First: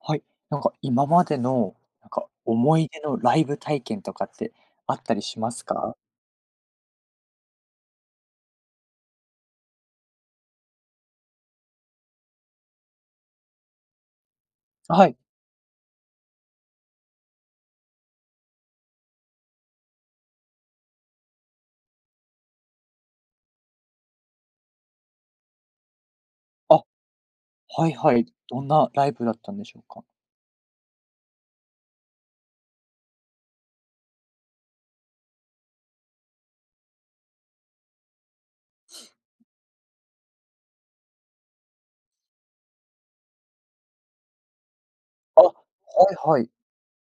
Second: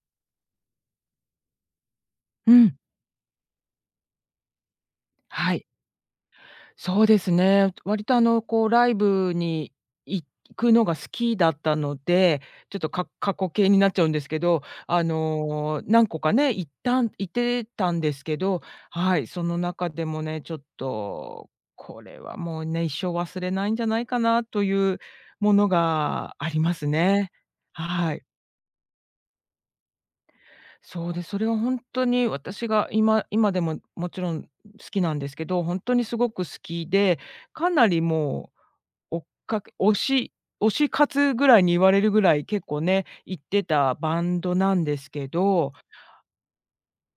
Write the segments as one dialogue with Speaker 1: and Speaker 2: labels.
Speaker 1: はい。今までの、
Speaker 2: うん、
Speaker 1: 思い出のライブ体験とかってあったりしま
Speaker 2: は
Speaker 1: す
Speaker 2: い、
Speaker 1: か？
Speaker 2: そうですね。割とあの、こうライブに行くのが好きだったので、ちょっとか過去形になっちゃうんですけど、あ
Speaker 1: はい。
Speaker 2: の、何個かね、行ってたんですけど、はい、その中でもね、ちょっと、これはもうね、一生忘れないんじゃないかなというものがありま
Speaker 1: あ、
Speaker 2: すね。
Speaker 1: はいは
Speaker 2: はい。
Speaker 1: い。どんなライブだったんでしょうか？
Speaker 2: そうです。それは本当に私が今でももちろん好きなんですけど、本当にすごく好きで、かなりもう追っかけ推し活ぐらいに言われるぐらい、結構ね、行ってたバンドなんですけ
Speaker 1: あ、は
Speaker 2: ど、
Speaker 1: いはい。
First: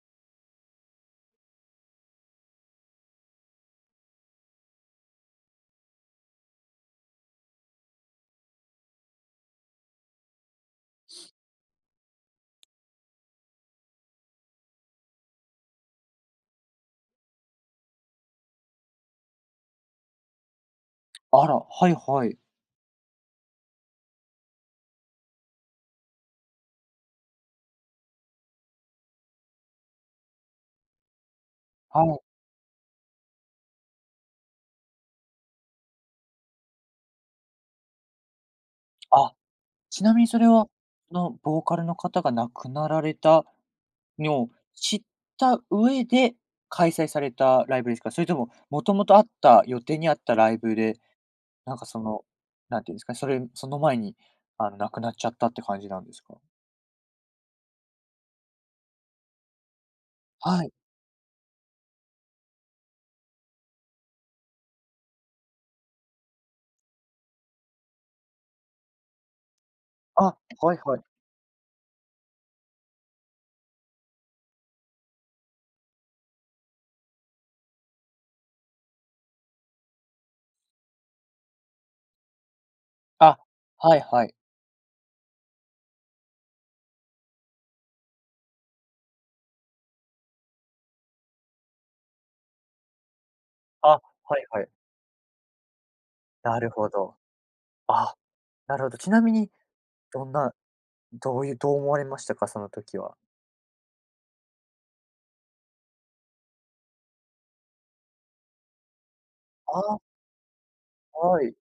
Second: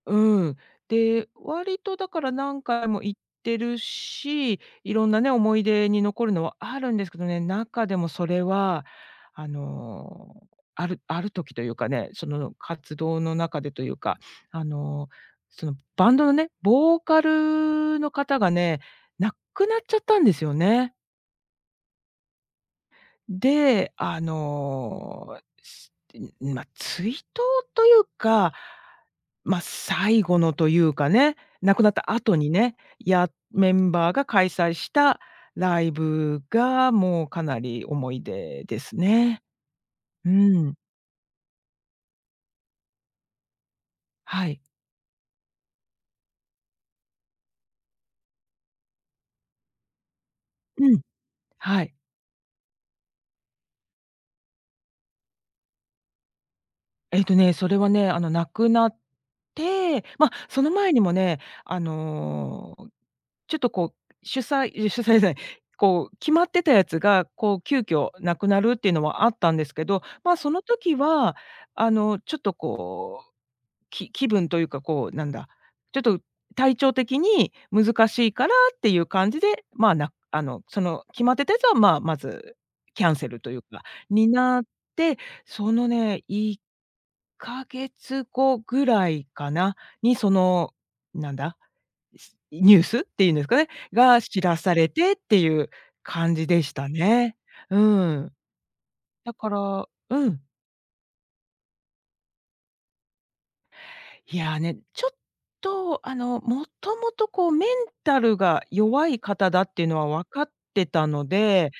Speaker 2: うん。で、割とだから何回も行ってるし、いろんなね、思い出に残るのはあるんですけどね、中でもそれは、あの、ある時というかね、その活動の中でというか、あの、そのバンドのね、ボーカルの方がね、亡くなっちゃったんですよね。
Speaker 1: あら、はいはい。
Speaker 2: で、あの、追悼というか、最後のというかね、亡くなっ
Speaker 1: は
Speaker 2: た
Speaker 1: い。
Speaker 2: 後にね、メンバーが開催したライブが、もうかなり思い出です
Speaker 1: あ、
Speaker 2: ね。
Speaker 1: ちなみに
Speaker 2: う
Speaker 1: それは、
Speaker 2: ん。
Speaker 1: そのボーカルの方が亡くなられたの
Speaker 2: は
Speaker 1: を
Speaker 2: い。
Speaker 1: 知った上で開催されたライブですか？それとも、もともとあった予定にあったライブ
Speaker 2: う
Speaker 1: で、
Speaker 2: ん、
Speaker 1: なん
Speaker 2: は
Speaker 1: か
Speaker 2: い。
Speaker 1: その、なんていうんですかね、それその前に、亡くなっちゃったって感じなんですか？
Speaker 2: えっとね、それはね、あの、亡くなって、まあ、そ
Speaker 1: は
Speaker 2: の
Speaker 1: い。
Speaker 2: 前にもね、あの、ちょっとこう、主催 主催じゃない、こう、決まってたやつが、こう、急遽なくなるっていうのはあったんですけど、
Speaker 1: あ、
Speaker 2: まあ、その
Speaker 1: はい
Speaker 2: 時
Speaker 1: はい。
Speaker 2: は、あの、ちょっとこう気分というか、こう、なんだ、ちょっと体調的に難しいからっていう感じで、まあ、あの、その決まってたやつは、まあ、まずキャンセ
Speaker 1: あ、
Speaker 2: ルというか、
Speaker 1: はいは
Speaker 2: に
Speaker 1: い。
Speaker 2: なって、そのね、1ヶ月後ぐらいかな、にその、なんだ、ニュースっていうんですかね、
Speaker 1: あ、
Speaker 2: が
Speaker 1: は
Speaker 2: 知
Speaker 1: い
Speaker 2: ら
Speaker 1: はい。
Speaker 2: されてっていう感じ
Speaker 1: な
Speaker 2: で
Speaker 1: る
Speaker 2: し
Speaker 1: ほ
Speaker 2: た
Speaker 1: ど。
Speaker 2: ね。う
Speaker 1: あ、
Speaker 2: ん。
Speaker 1: なるほど。ちなみ
Speaker 2: だか
Speaker 1: に、
Speaker 2: らう
Speaker 1: どん
Speaker 2: ん。
Speaker 1: などういうどう思われましたか？その時は。
Speaker 2: いや、ね、ちょっと、あの、もともとこうメンタルが弱い方だっていう
Speaker 1: あ、
Speaker 2: のは分かってたの
Speaker 1: はい。
Speaker 2: で、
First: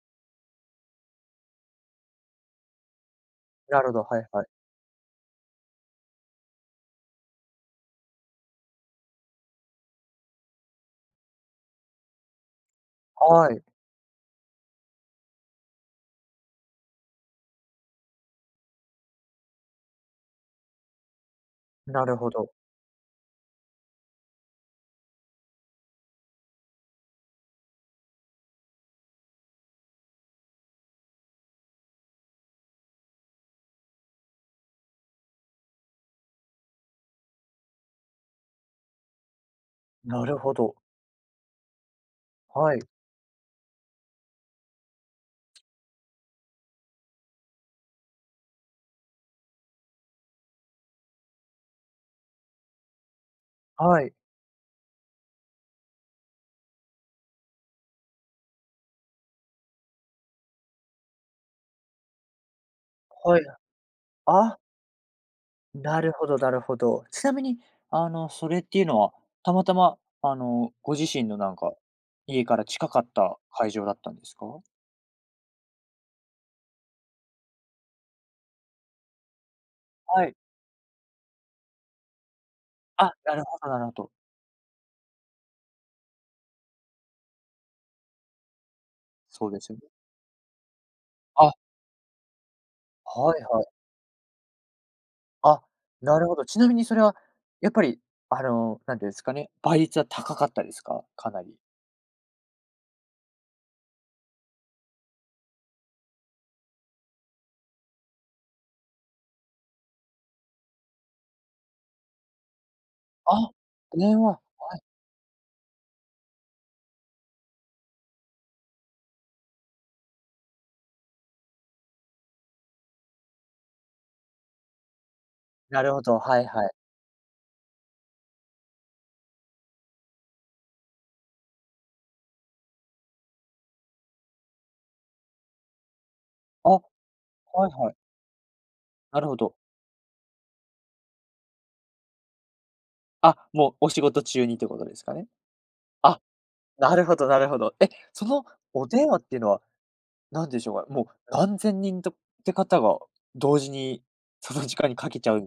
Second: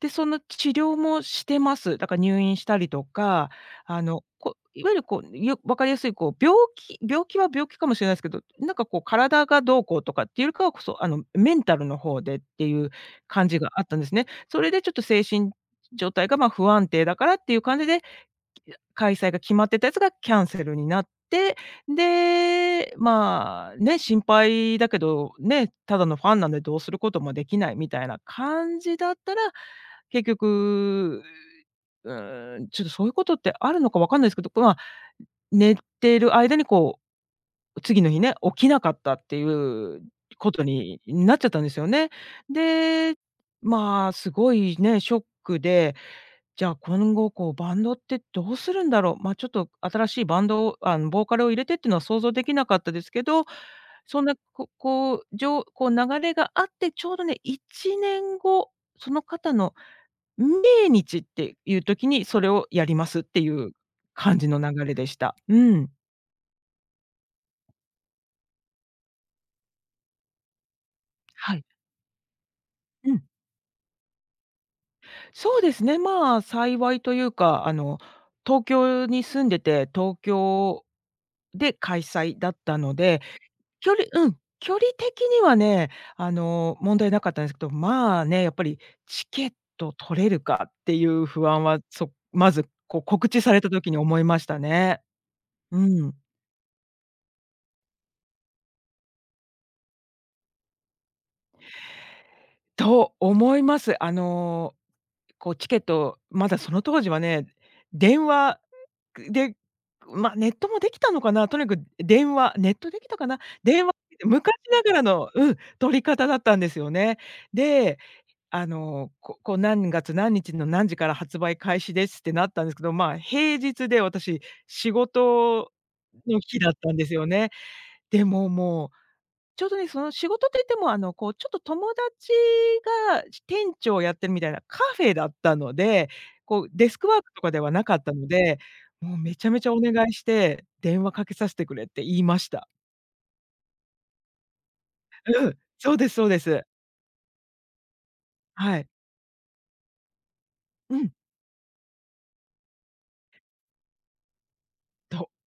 Speaker 2: で、その治療もしてます。だから入院したりとか、
Speaker 1: なるほど、
Speaker 2: あ
Speaker 1: は
Speaker 2: の、
Speaker 1: いはい。
Speaker 2: いわゆるこう、分かりやすいこう病気は病気かもしれないですけど、なんかこう体がどうこうとかっていうよりかは、あの、メンタルの方でっていう感
Speaker 1: は
Speaker 2: じ
Speaker 1: い。
Speaker 2: があったんですね。それでちょっと精神状態が、ま、不安定だからっていう感じで、開催が決まってたやつがキャンセルになって、
Speaker 1: なるほど。
Speaker 2: で、まあ、ね、心配だけど、ね、ただのファンなんでどうすることもできないみたいな感じだったら、結局、うーん、ちょっとそういうことってあるのかわかんないですけど、まあ、寝てる間にこう次の日ね、起きなかったっていう
Speaker 1: なる
Speaker 2: こ
Speaker 1: ほ
Speaker 2: と
Speaker 1: ど。
Speaker 2: になっちゃったんですよね。
Speaker 1: はい。
Speaker 2: で、まあ、すごいね、ショックで、じゃあ今後こうバンドってどうするんだろう、まあ、ちょっと新しいバンドを、あの、ボーカルを入れてっていうのは想像できなかったですけど、
Speaker 1: はい。
Speaker 2: そんな、ここう、流れがあって、ちょうどね、1年後、その方の命日っていう時にそれをやりますっ
Speaker 1: は
Speaker 2: て
Speaker 1: い。
Speaker 2: いう感じ
Speaker 1: あ、
Speaker 2: の流れでした。うん。
Speaker 1: なるほどなるほど。ちなみに、それっていうのは、たまたま、ご自身のな
Speaker 2: は
Speaker 1: ん
Speaker 2: い。
Speaker 1: か、家から近かっ
Speaker 2: うん。
Speaker 1: た会場だったんですか？
Speaker 2: そうですね、まあ、幸いというか、あの、東京に住んでて、東
Speaker 1: はい。
Speaker 2: 京で開催だったの
Speaker 1: あ、
Speaker 2: で、
Speaker 1: なるほどなるほど。
Speaker 2: うん、距離的にはね、あの、問題なかったんですけど、まあね、やっぱりチケ
Speaker 1: そう
Speaker 2: ッ
Speaker 1: ですよね。
Speaker 2: ト取れるかっていう不
Speaker 1: あ
Speaker 2: 安は、まず、こう、告
Speaker 1: は
Speaker 2: 知
Speaker 1: い
Speaker 2: され
Speaker 1: はい。
Speaker 2: た時に思いましたね。
Speaker 1: あ、
Speaker 2: うん。
Speaker 1: なるほど。ちなみにそれは、やっぱり、なんていうんですかね、倍率は高かったですか？かなり。
Speaker 2: と思います。あの、こうチケット、まだその当時はね、電話で、まあ、ネットもできたのかな、とにかく電話ネットできたかな、
Speaker 1: あ、
Speaker 2: 電話
Speaker 1: 電話、
Speaker 2: 昔
Speaker 1: はい、
Speaker 2: ながらのうん、取り方だったんですよね。で、あの、ここう何月何日の何時から発売開始ですってなったんですけど、まあ、平日で私仕事
Speaker 1: なるほど、は
Speaker 2: の
Speaker 1: い
Speaker 2: 日
Speaker 1: は
Speaker 2: だ
Speaker 1: い。
Speaker 2: ったんですよね。でももうちょうどね、その仕事といっても、あの、こう、ちょっと友達が店長をやってるみたいなカフェだったので、こう、
Speaker 1: あ、はい
Speaker 2: デスクワークとかではな
Speaker 1: は
Speaker 2: か
Speaker 1: い。
Speaker 2: ったので、もう
Speaker 1: なる
Speaker 2: め
Speaker 1: ほ
Speaker 2: ちゃ
Speaker 1: ど。
Speaker 2: めちゃお願いして、電話かけさせてくれって言いました。
Speaker 1: あ、もうお仕事中にってことですかね？
Speaker 2: うん、そうです
Speaker 1: あ、
Speaker 2: そうです。
Speaker 1: なるほどなるほど。え、その
Speaker 2: は
Speaker 1: お
Speaker 2: い。
Speaker 1: 電話っていうのは、なんでしょうか、
Speaker 2: う
Speaker 1: もう
Speaker 2: ん、
Speaker 1: 何千人とって方が同時にその時間にかけ
Speaker 2: と、
Speaker 1: ちゃうっ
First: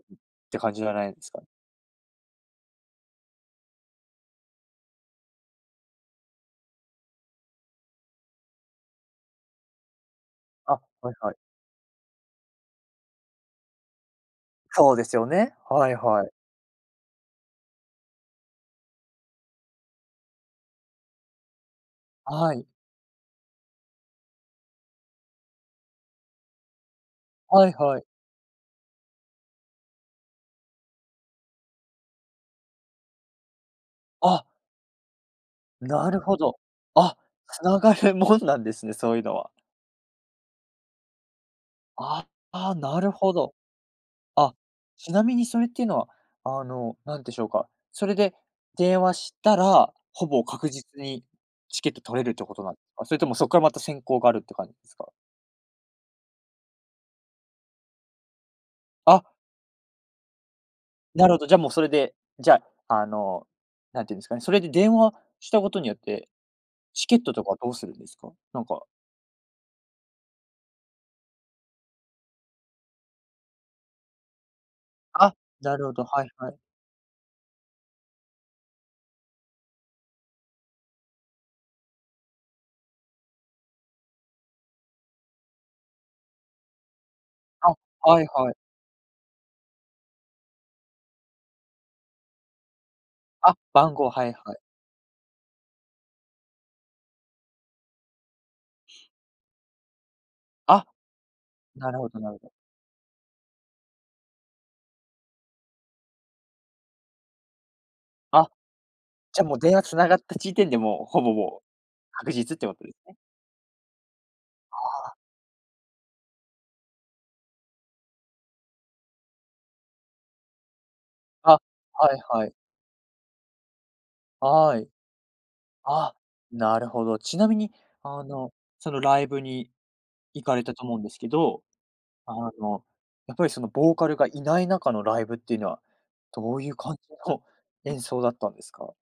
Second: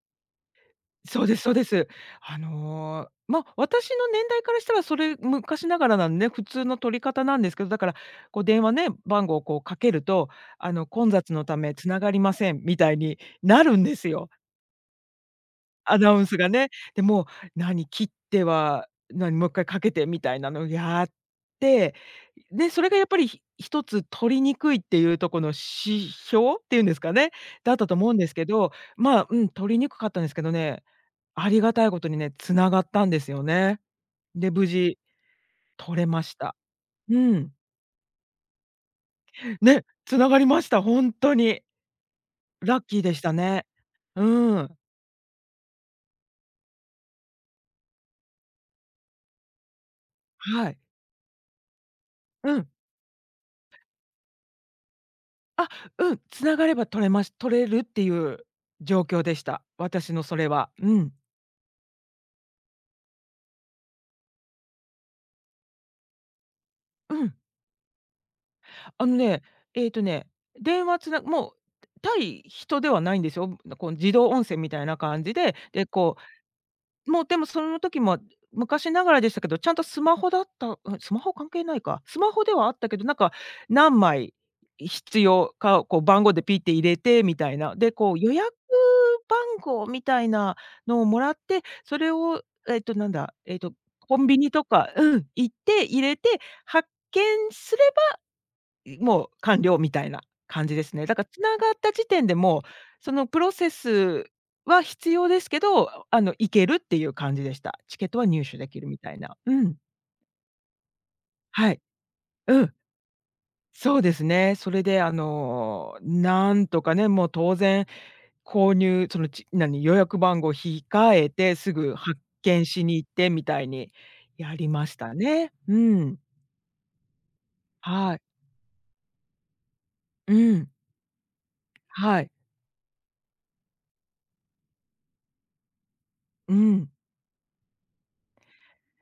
Speaker 1: て感じじゃないで
Speaker 2: そう
Speaker 1: す
Speaker 2: で
Speaker 1: か？
Speaker 2: すそうです。あの、ま、私の年代からしたらそれ昔ながらなんでね、普通の取り方なんですけど、だから、こう電話ね、番号をこうかけると、あ
Speaker 1: あ、
Speaker 2: の、混
Speaker 1: はい
Speaker 2: 雑
Speaker 1: はい。
Speaker 2: のため繋がりませんみたいになるんですよ。
Speaker 1: そうですよね。はい
Speaker 2: アナウ
Speaker 1: は
Speaker 2: ン
Speaker 1: い。
Speaker 2: スがね。で、もう、何、切っては、何、もう一回かけてみたいなのをやって、
Speaker 1: はい、
Speaker 2: で、それがやっぱり、一つ取りにくいっていうとこの指標っていうんですかね、
Speaker 1: はい
Speaker 2: だったと
Speaker 1: はい。
Speaker 2: 思うんですけど、まあ、うん、取りにくかったんですけどね、ありがたいことにね、繋がったんですよね。
Speaker 1: あ
Speaker 2: で、無事取れ
Speaker 1: なる
Speaker 2: ま
Speaker 1: ほ
Speaker 2: した。
Speaker 1: ど。あ、
Speaker 2: うん。
Speaker 1: つながるもんなんですね、そういうのは。
Speaker 2: ね、繋がりました、ほんとに。
Speaker 1: ああ、
Speaker 2: ラッキ
Speaker 1: な
Speaker 2: ー
Speaker 1: る
Speaker 2: でした
Speaker 1: ほど。
Speaker 2: ね。
Speaker 1: あ、
Speaker 2: うん。
Speaker 1: ちなみにそれっていうのは、なんでしょうか、それで電話したら、ほぼ
Speaker 2: は
Speaker 1: 確
Speaker 2: い。
Speaker 1: 実にチケット取れるって
Speaker 2: う
Speaker 1: こと
Speaker 2: ん。
Speaker 1: なんですか？それともそこからまた選考があるって感じですか？
Speaker 2: あ、うん、つながれば取れるっていう状況
Speaker 1: あ、
Speaker 2: でした。私のそれは。うん。
Speaker 1: なるほど、じゃあもうそれで、じゃあ、なんていうんですかね、それで電話したことによって、チ
Speaker 2: う
Speaker 1: ケッ
Speaker 2: ん。
Speaker 1: トとかどうするんですか？なんか
Speaker 2: あのね、えっとね、電話つなもう対人ではないんですよ。こう自動音声みたいな感じ
Speaker 1: あ、
Speaker 2: で、
Speaker 1: な
Speaker 2: で、
Speaker 1: るほど、はいはい。
Speaker 2: もう、でもその時も、昔ながらでしたけど、ちゃんとスマホだった、うん、スマホ関係ないか。スマホではあったけど、なんか何枚必要かをこう番号でピッて入れてみたい
Speaker 1: あ、
Speaker 2: な。で、こう
Speaker 1: はい
Speaker 2: 予
Speaker 1: は
Speaker 2: 約
Speaker 1: い。
Speaker 2: 番号みたいなのをもらって、それをえっとなんだ、
Speaker 1: あ、
Speaker 2: えっと
Speaker 1: 番号、
Speaker 2: コ
Speaker 1: は
Speaker 2: ン
Speaker 1: い
Speaker 2: ビニ
Speaker 1: はい。
Speaker 2: とかうん、行って入れて、発券すれいもう完了みたいな感じで
Speaker 1: あ
Speaker 2: すね。だからつながった
Speaker 1: なる
Speaker 2: 時
Speaker 1: ほど
Speaker 2: 点
Speaker 1: なる
Speaker 2: で
Speaker 1: ほど。
Speaker 2: もう、そのプロセスは必要ですけど、あの、行けるっていう感じでした。チケットは入
Speaker 1: あ、
Speaker 2: 手できるみたいな。
Speaker 1: じゃあ
Speaker 2: う
Speaker 1: もう
Speaker 2: ん。
Speaker 1: 電話繋がった時点でもう、ほぼもう
Speaker 2: はい。
Speaker 1: 確実っ
Speaker 2: う
Speaker 1: て
Speaker 2: ん。
Speaker 1: ことですね。
Speaker 2: そうですね。それで、あの、なんとかね、もう当然購入、その、予約番号控え
Speaker 1: あ、
Speaker 2: て、
Speaker 1: は
Speaker 2: すぐ発
Speaker 1: いはい。
Speaker 2: 券しに行ってみたいにやり
Speaker 1: は
Speaker 2: ま
Speaker 1: い。
Speaker 2: したね。う
Speaker 1: あ、
Speaker 2: ん。
Speaker 1: なるほど。ちなみに、
Speaker 2: はい。
Speaker 1: あの、そのライブに
Speaker 2: う
Speaker 1: 行かれ
Speaker 2: ん。
Speaker 1: たと思うんですけど、
Speaker 2: はい。
Speaker 1: あの、やっぱりそのボーカルがいない中のライブっていうのは、
Speaker 2: う
Speaker 1: どういう
Speaker 2: ん。
Speaker 1: 感じの演奏だったんですか？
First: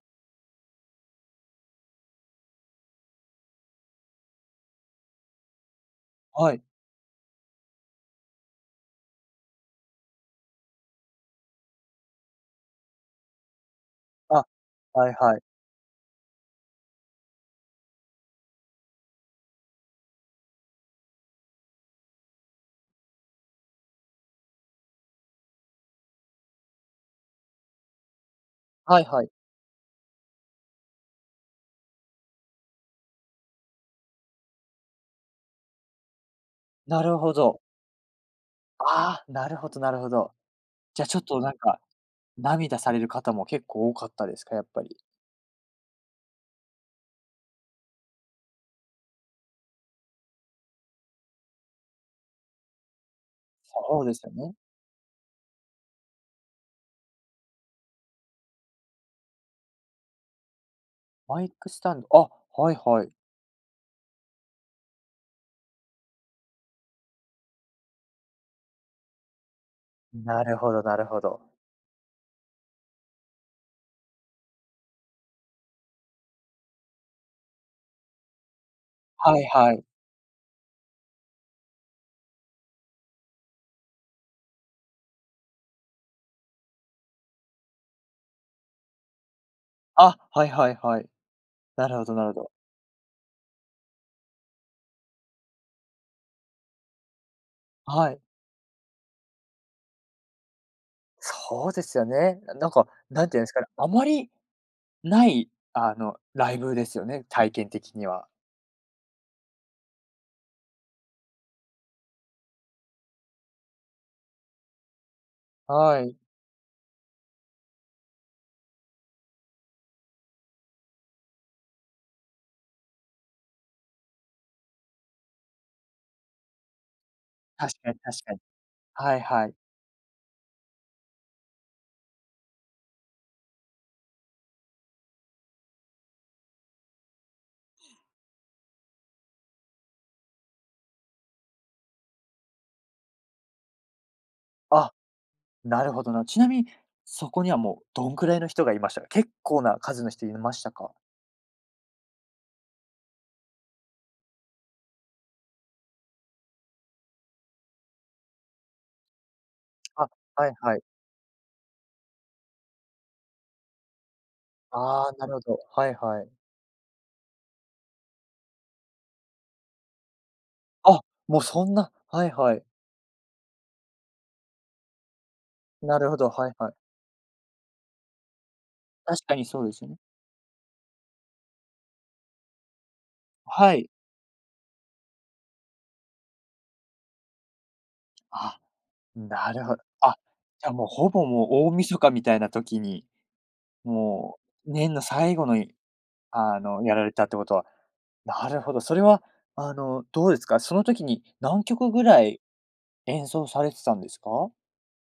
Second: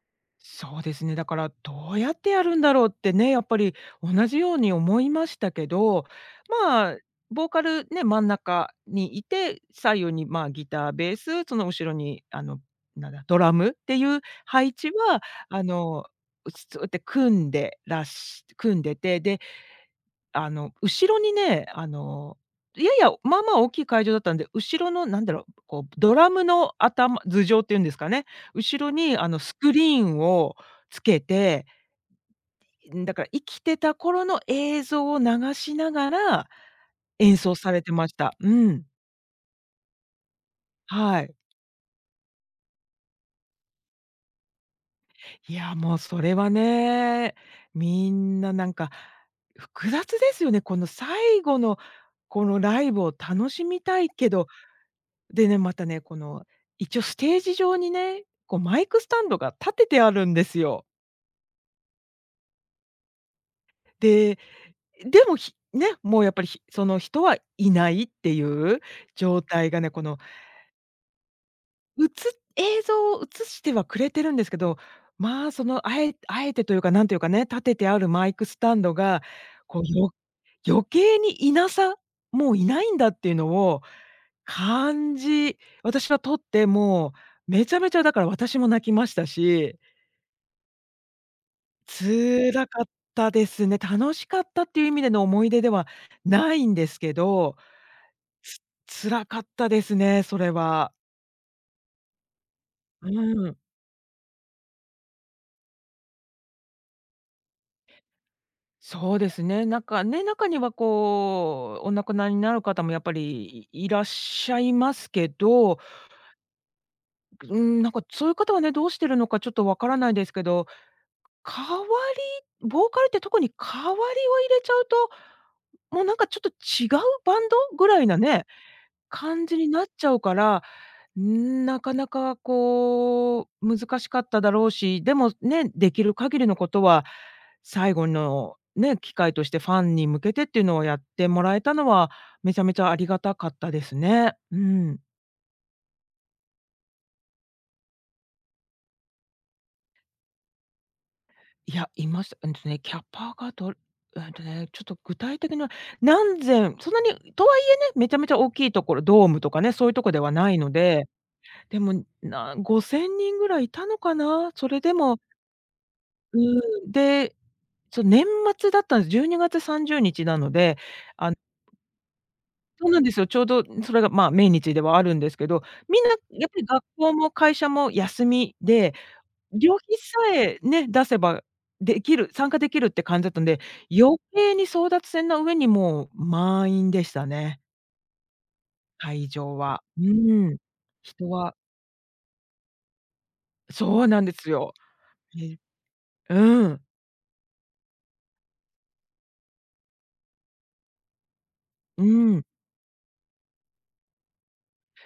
Speaker 2: そうですね、だからどうやってやるんだろうってね、やっぱり同じように思いましたけど、
Speaker 1: はい。
Speaker 2: まあ、ボーカルね、真ん中にいて、左右にまあ、ギター、ベース、その後ろにあの、なんだ、ドラムっていう
Speaker 1: あ、
Speaker 2: 配置
Speaker 1: はい
Speaker 2: は
Speaker 1: はい。
Speaker 2: あの、そうやって組んでらし組んでて、で、あの、後ろにね、あの、やや、まあまあ大きい会場だったんで、後ろのなんだろう、こうドラムの頭上っていうんですかね、後ろ
Speaker 1: はい
Speaker 2: に
Speaker 1: は
Speaker 2: あ
Speaker 1: い。
Speaker 2: のスクリーンをつけて、ん、だから生きてた頃の映像を流しながら
Speaker 1: なるほ
Speaker 2: 演奏
Speaker 1: ど。
Speaker 2: されてました。うん。
Speaker 1: ああ、なるほどなるほど。じゃあちょ
Speaker 2: は
Speaker 1: っ
Speaker 2: い。
Speaker 1: となんか、涙される方も結構多かったですか？やっぱり。
Speaker 2: いや、もうそれはね、みんななんか複雑ですよね。この最後のこのライブを楽しみた
Speaker 1: そう
Speaker 2: い
Speaker 1: です
Speaker 2: け
Speaker 1: よ
Speaker 2: ど
Speaker 1: ね。
Speaker 2: でね、またね、この、一応ステージ上にね、こうマイクスタンドが立ててあるんですよ。
Speaker 1: マイクスタンド、あ、はいはい。
Speaker 2: で、でも、もうやっぱり、その人はいないっていう状態がね、この、
Speaker 1: なるほどなるほど。
Speaker 2: うつ映像を映してはくれてるんですけど、まあ、その、あえてというか、なんというかね、立ててあるマイクスタンドが、
Speaker 1: はいは
Speaker 2: こう、
Speaker 1: い。
Speaker 2: 余計にいなさもういないんだっていうのを感じ、私は撮って、もうめちゃめちゃだから私も泣きましたし
Speaker 1: あ、はいはいはい。なるほどなるほど。
Speaker 2: 辛かったですね。楽しかったっていう意味での思い出ではないんですけど、
Speaker 1: はい。
Speaker 2: 辛かったですね、それは。
Speaker 1: そうですよね。なんか、
Speaker 2: う
Speaker 1: なんていうんです
Speaker 2: ん。
Speaker 1: かね、あまりない、ライブですよね、体験的には。
Speaker 2: そうですね。なんかね、中にはこう、お亡くなりになる方もやっぱりいらっしゃいますけど、
Speaker 1: はい。
Speaker 2: うん、なんかそういう方はね、どうしてるのかちょっとわからないですけど、代わりボーカルって特に代わりを入れちゃうと、もうなんかちょっと違うバン
Speaker 1: 確
Speaker 2: ドぐ
Speaker 1: かに
Speaker 2: らいな
Speaker 1: 確かに。
Speaker 2: ね、
Speaker 1: はい
Speaker 2: 感
Speaker 1: はい。
Speaker 2: じになっちゃうから、うーん、なかなかこう、難しかっただろうし、でもね、できる限りのことは、最後のね、機会としてファンに向けてっていうのをやってもらえたのは、めちゃめちゃありがたかったですね。う
Speaker 1: あ、
Speaker 2: ん。
Speaker 1: なるほどな。ちなみに、そこにはもうどんくらいの人がいましたか？結構な数の人いましたか？
Speaker 2: いや、いました。うんとね、キャパがどれうんとね、ちょっと具体的には何千そんなにとはいえね、めちゃめちゃ大きいところ、ドームとかね、そういうと
Speaker 1: あ、
Speaker 2: こでは
Speaker 1: は
Speaker 2: な
Speaker 1: い
Speaker 2: いの
Speaker 1: はい。
Speaker 2: で、でも、5千人ぐらいいたのかな？それで
Speaker 1: ああ、
Speaker 2: も
Speaker 1: なるほど。はいはい。
Speaker 2: うん、で、そう、年末だったんです。12月30日なので、
Speaker 1: あ、
Speaker 2: あ、
Speaker 1: もうそんな、はいはい。
Speaker 2: そうなんですよ。ちょうどそれが、まあ、命日ではあるんですけど、
Speaker 1: な
Speaker 2: みんな
Speaker 1: るほど、
Speaker 2: や
Speaker 1: は
Speaker 2: っ
Speaker 1: い
Speaker 2: ぱり
Speaker 1: はい。
Speaker 2: 学校も会社も休みで、
Speaker 1: 確かにそうで
Speaker 2: 旅
Speaker 1: すよ
Speaker 2: 費
Speaker 1: ね。
Speaker 2: さえね、出せばできる参加できるって感じだったんで、
Speaker 1: はい。
Speaker 2: 余計に争奪戦な上にもう満員でしたね、
Speaker 1: あ、
Speaker 2: 会
Speaker 1: な
Speaker 2: 場
Speaker 1: るほど。
Speaker 2: は。う
Speaker 1: あ、
Speaker 2: ん。
Speaker 1: じゃあもうほぼ
Speaker 2: 人
Speaker 1: もう
Speaker 2: は
Speaker 1: 大晦日みたいな時に、
Speaker 2: そうなんで
Speaker 1: も
Speaker 2: す
Speaker 1: う
Speaker 2: よ。
Speaker 1: 年の最後の
Speaker 2: え、
Speaker 1: い
Speaker 2: うん、
Speaker 1: やられたってことは、なるほど、それはどうですか？その時に何曲
Speaker 2: う
Speaker 1: ぐらい
Speaker 2: ん。
Speaker 1: 演奏されてたんですか？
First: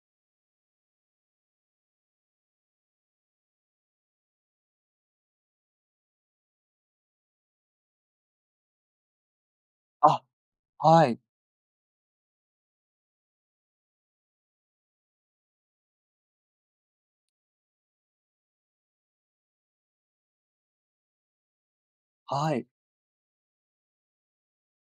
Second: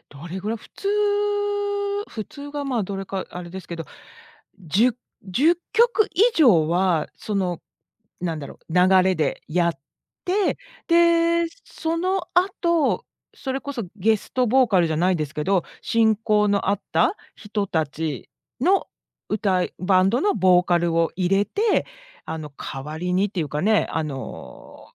Speaker 2: どれぐらい、普通が、まあ、どれかあれですけど、10曲以上は、その、なんだろう、流れでやっ
Speaker 1: あ、
Speaker 2: て、
Speaker 1: はい、
Speaker 2: で、その後、それこそゲストボーカルじゃないですけど、親交のあった人たちのバンドのボーカルを入れて、あの、
Speaker 1: はい。
Speaker 2: 代わりにっていうかね、あの、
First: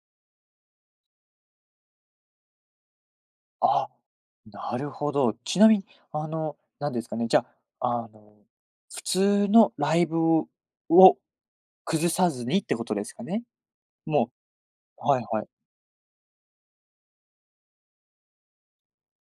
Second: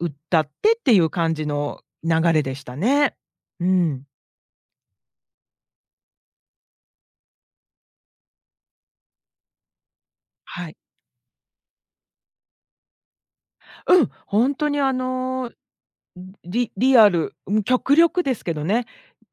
Speaker 2: 歌ってっていう感じの流れでしたね。う
Speaker 1: あ、
Speaker 2: ん、
Speaker 1: なるほど。ちなみになんですかね、じゃあ、普通のライブを
Speaker 2: はい。
Speaker 1: 崩さずにってことですかね？
Speaker 2: うん、
Speaker 1: も
Speaker 2: ほんとにあ
Speaker 1: うはいはい。
Speaker 2: の、リリアル、うん、極力ですけどね、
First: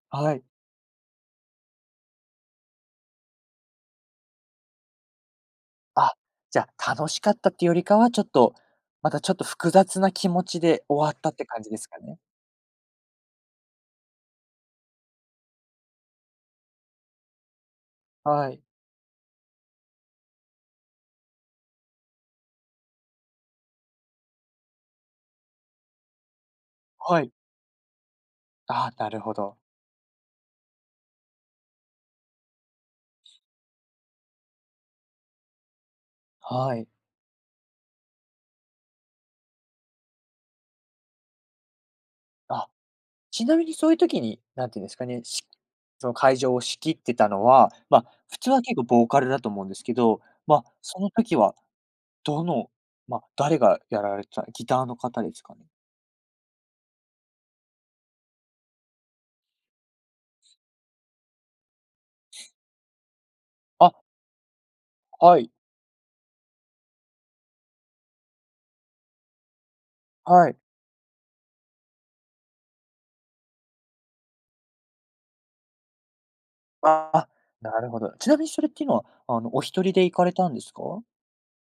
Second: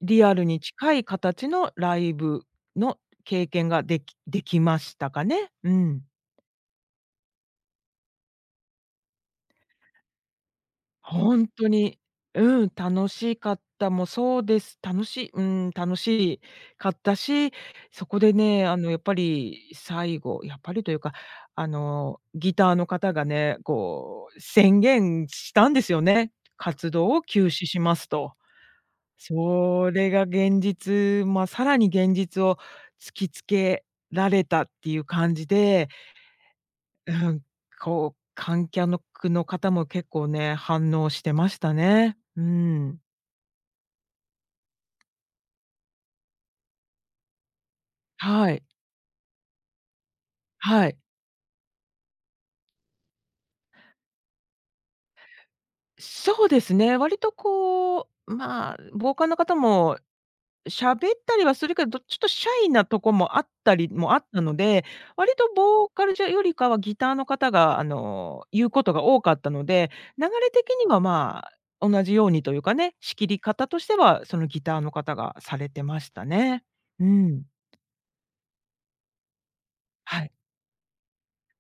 Speaker 2: リ
Speaker 1: は
Speaker 2: ア
Speaker 1: い。
Speaker 2: ルに近い形のライブの経験ができましたかね。うん。
Speaker 1: あ、じゃあ、楽しかったっていうよりかは、ちょっと、またちょっと複雑な気持ちで終わった
Speaker 2: ほ
Speaker 1: って
Speaker 2: ん
Speaker 1: 感
Speaker 2: と
Speaker 1: じです
Speaker 2: に、
Speaker 1: かね？
Speaker 2: うん、楽しかったもそうです。楽しい、うん、楽しかったし、そこで
Speaker 1: はい。
Speaker 2: ね、あのやっぱり最後、やっぱりというか、あのギターの方がね、こう宣言したんですよね。活動
Speaker 1: は
Speaker 2: を
Speaker 1: い。
Speaker 2: 休止しますと。
Speaker 1: あなるほど。
Speaker 2: それが現実、まあ、さらに現実を突きつけられたっていう感じで、
Speaker 1: はい。
Speaker 2: うん、こう、観客の方も結構ね、反応してましたね。う
Speaker 1: あ、
Speaker 2: ん。
Speaker 1: ちなみにそういう時に、なんていうんですかね、しその会場を仕切ってたのは、まあ、普通
Speaker 2: は
Speaker 1: は
Speaker 2: い、
Speaker 1: 結構ボーカルだと思うんですけど、まあ、
Speaker 2: はい。
Speaker 1: その時はどの、まあ、誰がやられてたギターの方ですかね？
Speaker 2: そうですね、割とこう、まあ、傍観の方も喋ったりはするけど、ちょっとシャイなとこもあったり
Speaker 1: あ、
Speaker 2: もあったので、割
Speaker 1: は
Speaker 2: と
Speaker 1: い。
Speaker 2: ボーカルじゃよりかはギターの方が、あの、言うことが多かったので、流れ
Speaker 1: はい。
Speaker 2: 的には、まあ、同じようにというかね、仕切り方としては、そのギターの方がされてましたね。う
Speaker 1: あ、
Speaker 2: ん。
Speaker 1: なるほど。ちなみにそれっていうのは、お一人で行
Speaker 2: は
Speaker 1: か
Speaker 2: い。
Speaker 1: れたんですか？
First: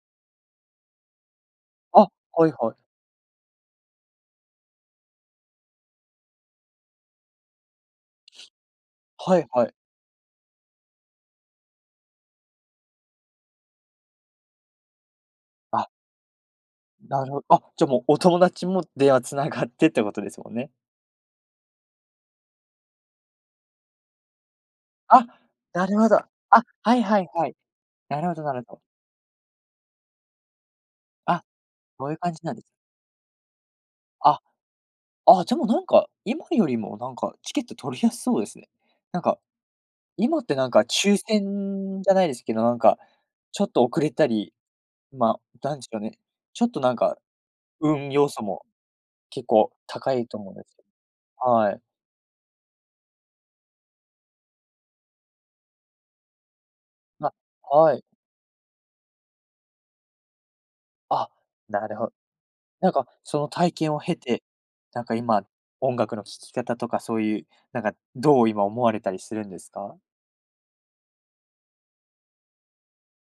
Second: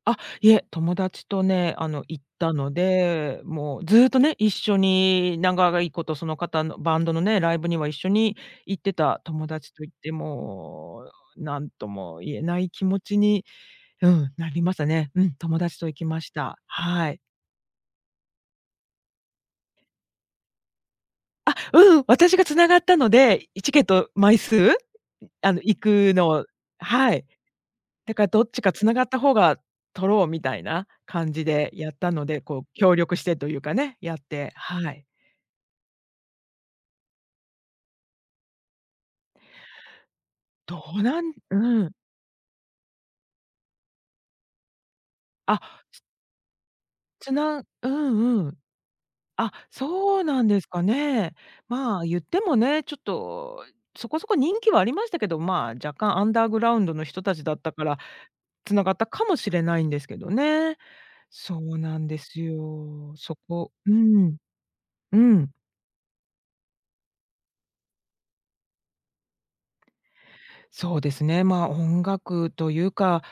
Speaker 2: あ、いえ、友達とね、あの、
Speaker 1: あ、
Speaker 2: 行っ
Speaker 1: は
Speaker 2: た
Speaker 1: い
Speaker 2: の
Speaker 1: はい。
Speaker 2: で、もうずっとね、一緒に長いことその方のバンドのね、ライブには一緒に行ってた
Speaker 1: は
Speaker 2: 友
Speaker 1: いは
Speaker 2: 達
Speaker 1: い。
Speaker 2: と行って、もう何とも言えない気持ちに、うん、なりましたね。うん、友達と
Speaker 1: あ、
Speaker 2: 行きました。はい。
Speaker 1: なるほど、あ、じゃ、もうお友達も電話繋がってってことですもんね。
Speaker 2: あ、うん、私が繋がったので、チケット枚数、
Speaker 1: あ、
Speaker 2: あの、行
Speaker 1: な
Speaker 2: く
Speaker 1: るほど。
Speaker 2: のを
Speaker 1: あ、はい
Speaker 2: は
Speaker 1: は
Speaker 2: い。
Speaker 1: いはい。
Speaker 2: だ
Speaker 1: な
Speaker 2: から
Speaker 1: るほ
Speaker 2: ど
Speaker 1: ど
Speaker 2: っ
Speaker 1: な
Speaker 2: ち
Speaker 1: る
Speaker 2: か
Speaker 1: ほど。
Speaker 2: 繋がった方が取ろうみたいな感
Speaker 1: あ、
Speaker 2: じでやっ
Speaker 1: そう
Speaker 2: た
Speaker 1: いう
Speaker 2: の
Speaker 1: 感じ
Speaker 2: で、
Speaker 1: なん
Speaker 2: こ
Speaker 1: です。
Speaker 2: う協力してというかね、やっ
Speaker 1: あ、
Speaker 2: て、はい。
Speaker 1: あ、じゃ、もうなんか、今よりもなんかチケット取りやすそうですね。なんか、今ってなんか
Speaker 2: どう
Speaker 1: 抽
Speaker 2: なん、うん。
Speaker 1: 選じゃないですけど、なんか、ちょっと遅れたり、まあ、なん
Speaker 2: あ、
Speaker 1: でしょうね、ちょっとなんか、
Speaker 2: う
Speaker 1: 運要素
Speaker 2: ん、うん。
Speaker 1: も結
Speaker 2: あ、
Speaker 1: 構高
Speaker 2: そう
Speaker 1: いと
Speaker 2: なん
Speaker 1: 思うん
Speaker 2: で
Speaker 1: で
Speaker 2: す
Speaker 1: す
Speaker 2: か
Speaker 1: け
Speaker 2: ね。
Speaker 1: ど。はい。
Speaker 2: まあ、言ってもね、ちょっとそこそこ人気はありましたけど、まあ、若干アンダーグラウンドの人
Speaker 1: あ、
Speaker 2: たちだったか
Speaker 1: は
Speaker 2: ら、
Speaker 1: い。
Speaker 2: 繋がったかもしれないんですけどね。
Speaker 1: あ、
Speaker 2: そう
Speaker 1: なる
Speaker 2: なん
Speaker 1: ほど
Speaker 2: です
Speaker 1: なんか、
Speaker 2: よ。そ
Speaker 1: その
Speaker 2: こ、
Speaker 1: 体
Speaker 2: う
Speaker 1: 験を経
Speaker 2: ん、
Speaker 1: て、なんか
Speaker 2: う
Speaker 1: 今、
Speaker 2: ん。
Speaker 1: 音楽の聴き方とかそういう、なんか、どう今思われたりするんですか？
Speaker 2: そうですね、まあ、音楽というか、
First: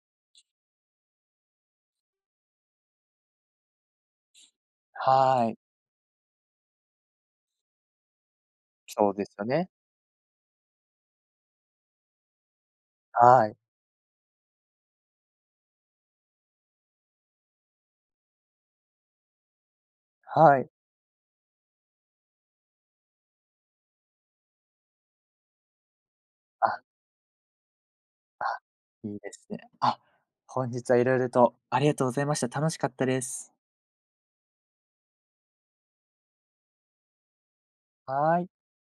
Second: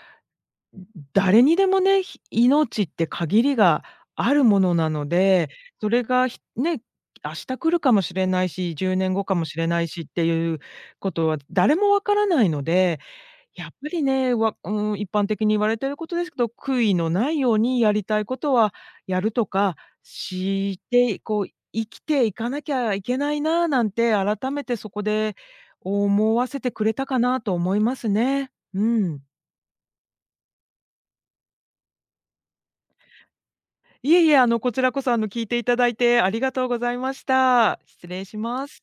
Speaker 2: 誰にでもね、命って限りがあるものなの
Speaker 1: は
Speaker 2: で、
Speaker 1: い。
Speaker 2: それが、明日来るかもしれないし、10年
Speaker 1: そう
Speaker 2: 後
Speaker 1: で
Speaker 2: か
Speaker 1: す
Speaker 2: も
Speaker 1: よ
Speaker 2: しれ
Speaker 1: ね。
Speaker 2: ないしっていうことは誰もわからないので、
Speaker 1: はい。
Speaker 2: やっぱりね、うーん、一般的に言われてることですけど、悔いのないようにやりたいことはやるとか、
Speaker 1: はい。
Speaker 2: して、こう、生きていかなきゃいけないななんて改めてそこで思わせてく
Speaker 1: あ、
Speaker 2: れたかなと思います
Speaker 1: あ、
Speaker 2: ね。う
Speaker 1: いい
Speaker 2: ん。
Speaker 1: ですね。あ、本日はいろいろとありがとうございました。楽しかったです。
Speaker 2: いえいえ、あの、こちらこそ、あの、聞いていただいてありがとうございました。失礼し
Speaker 1: はい。
Speaker 2: ます。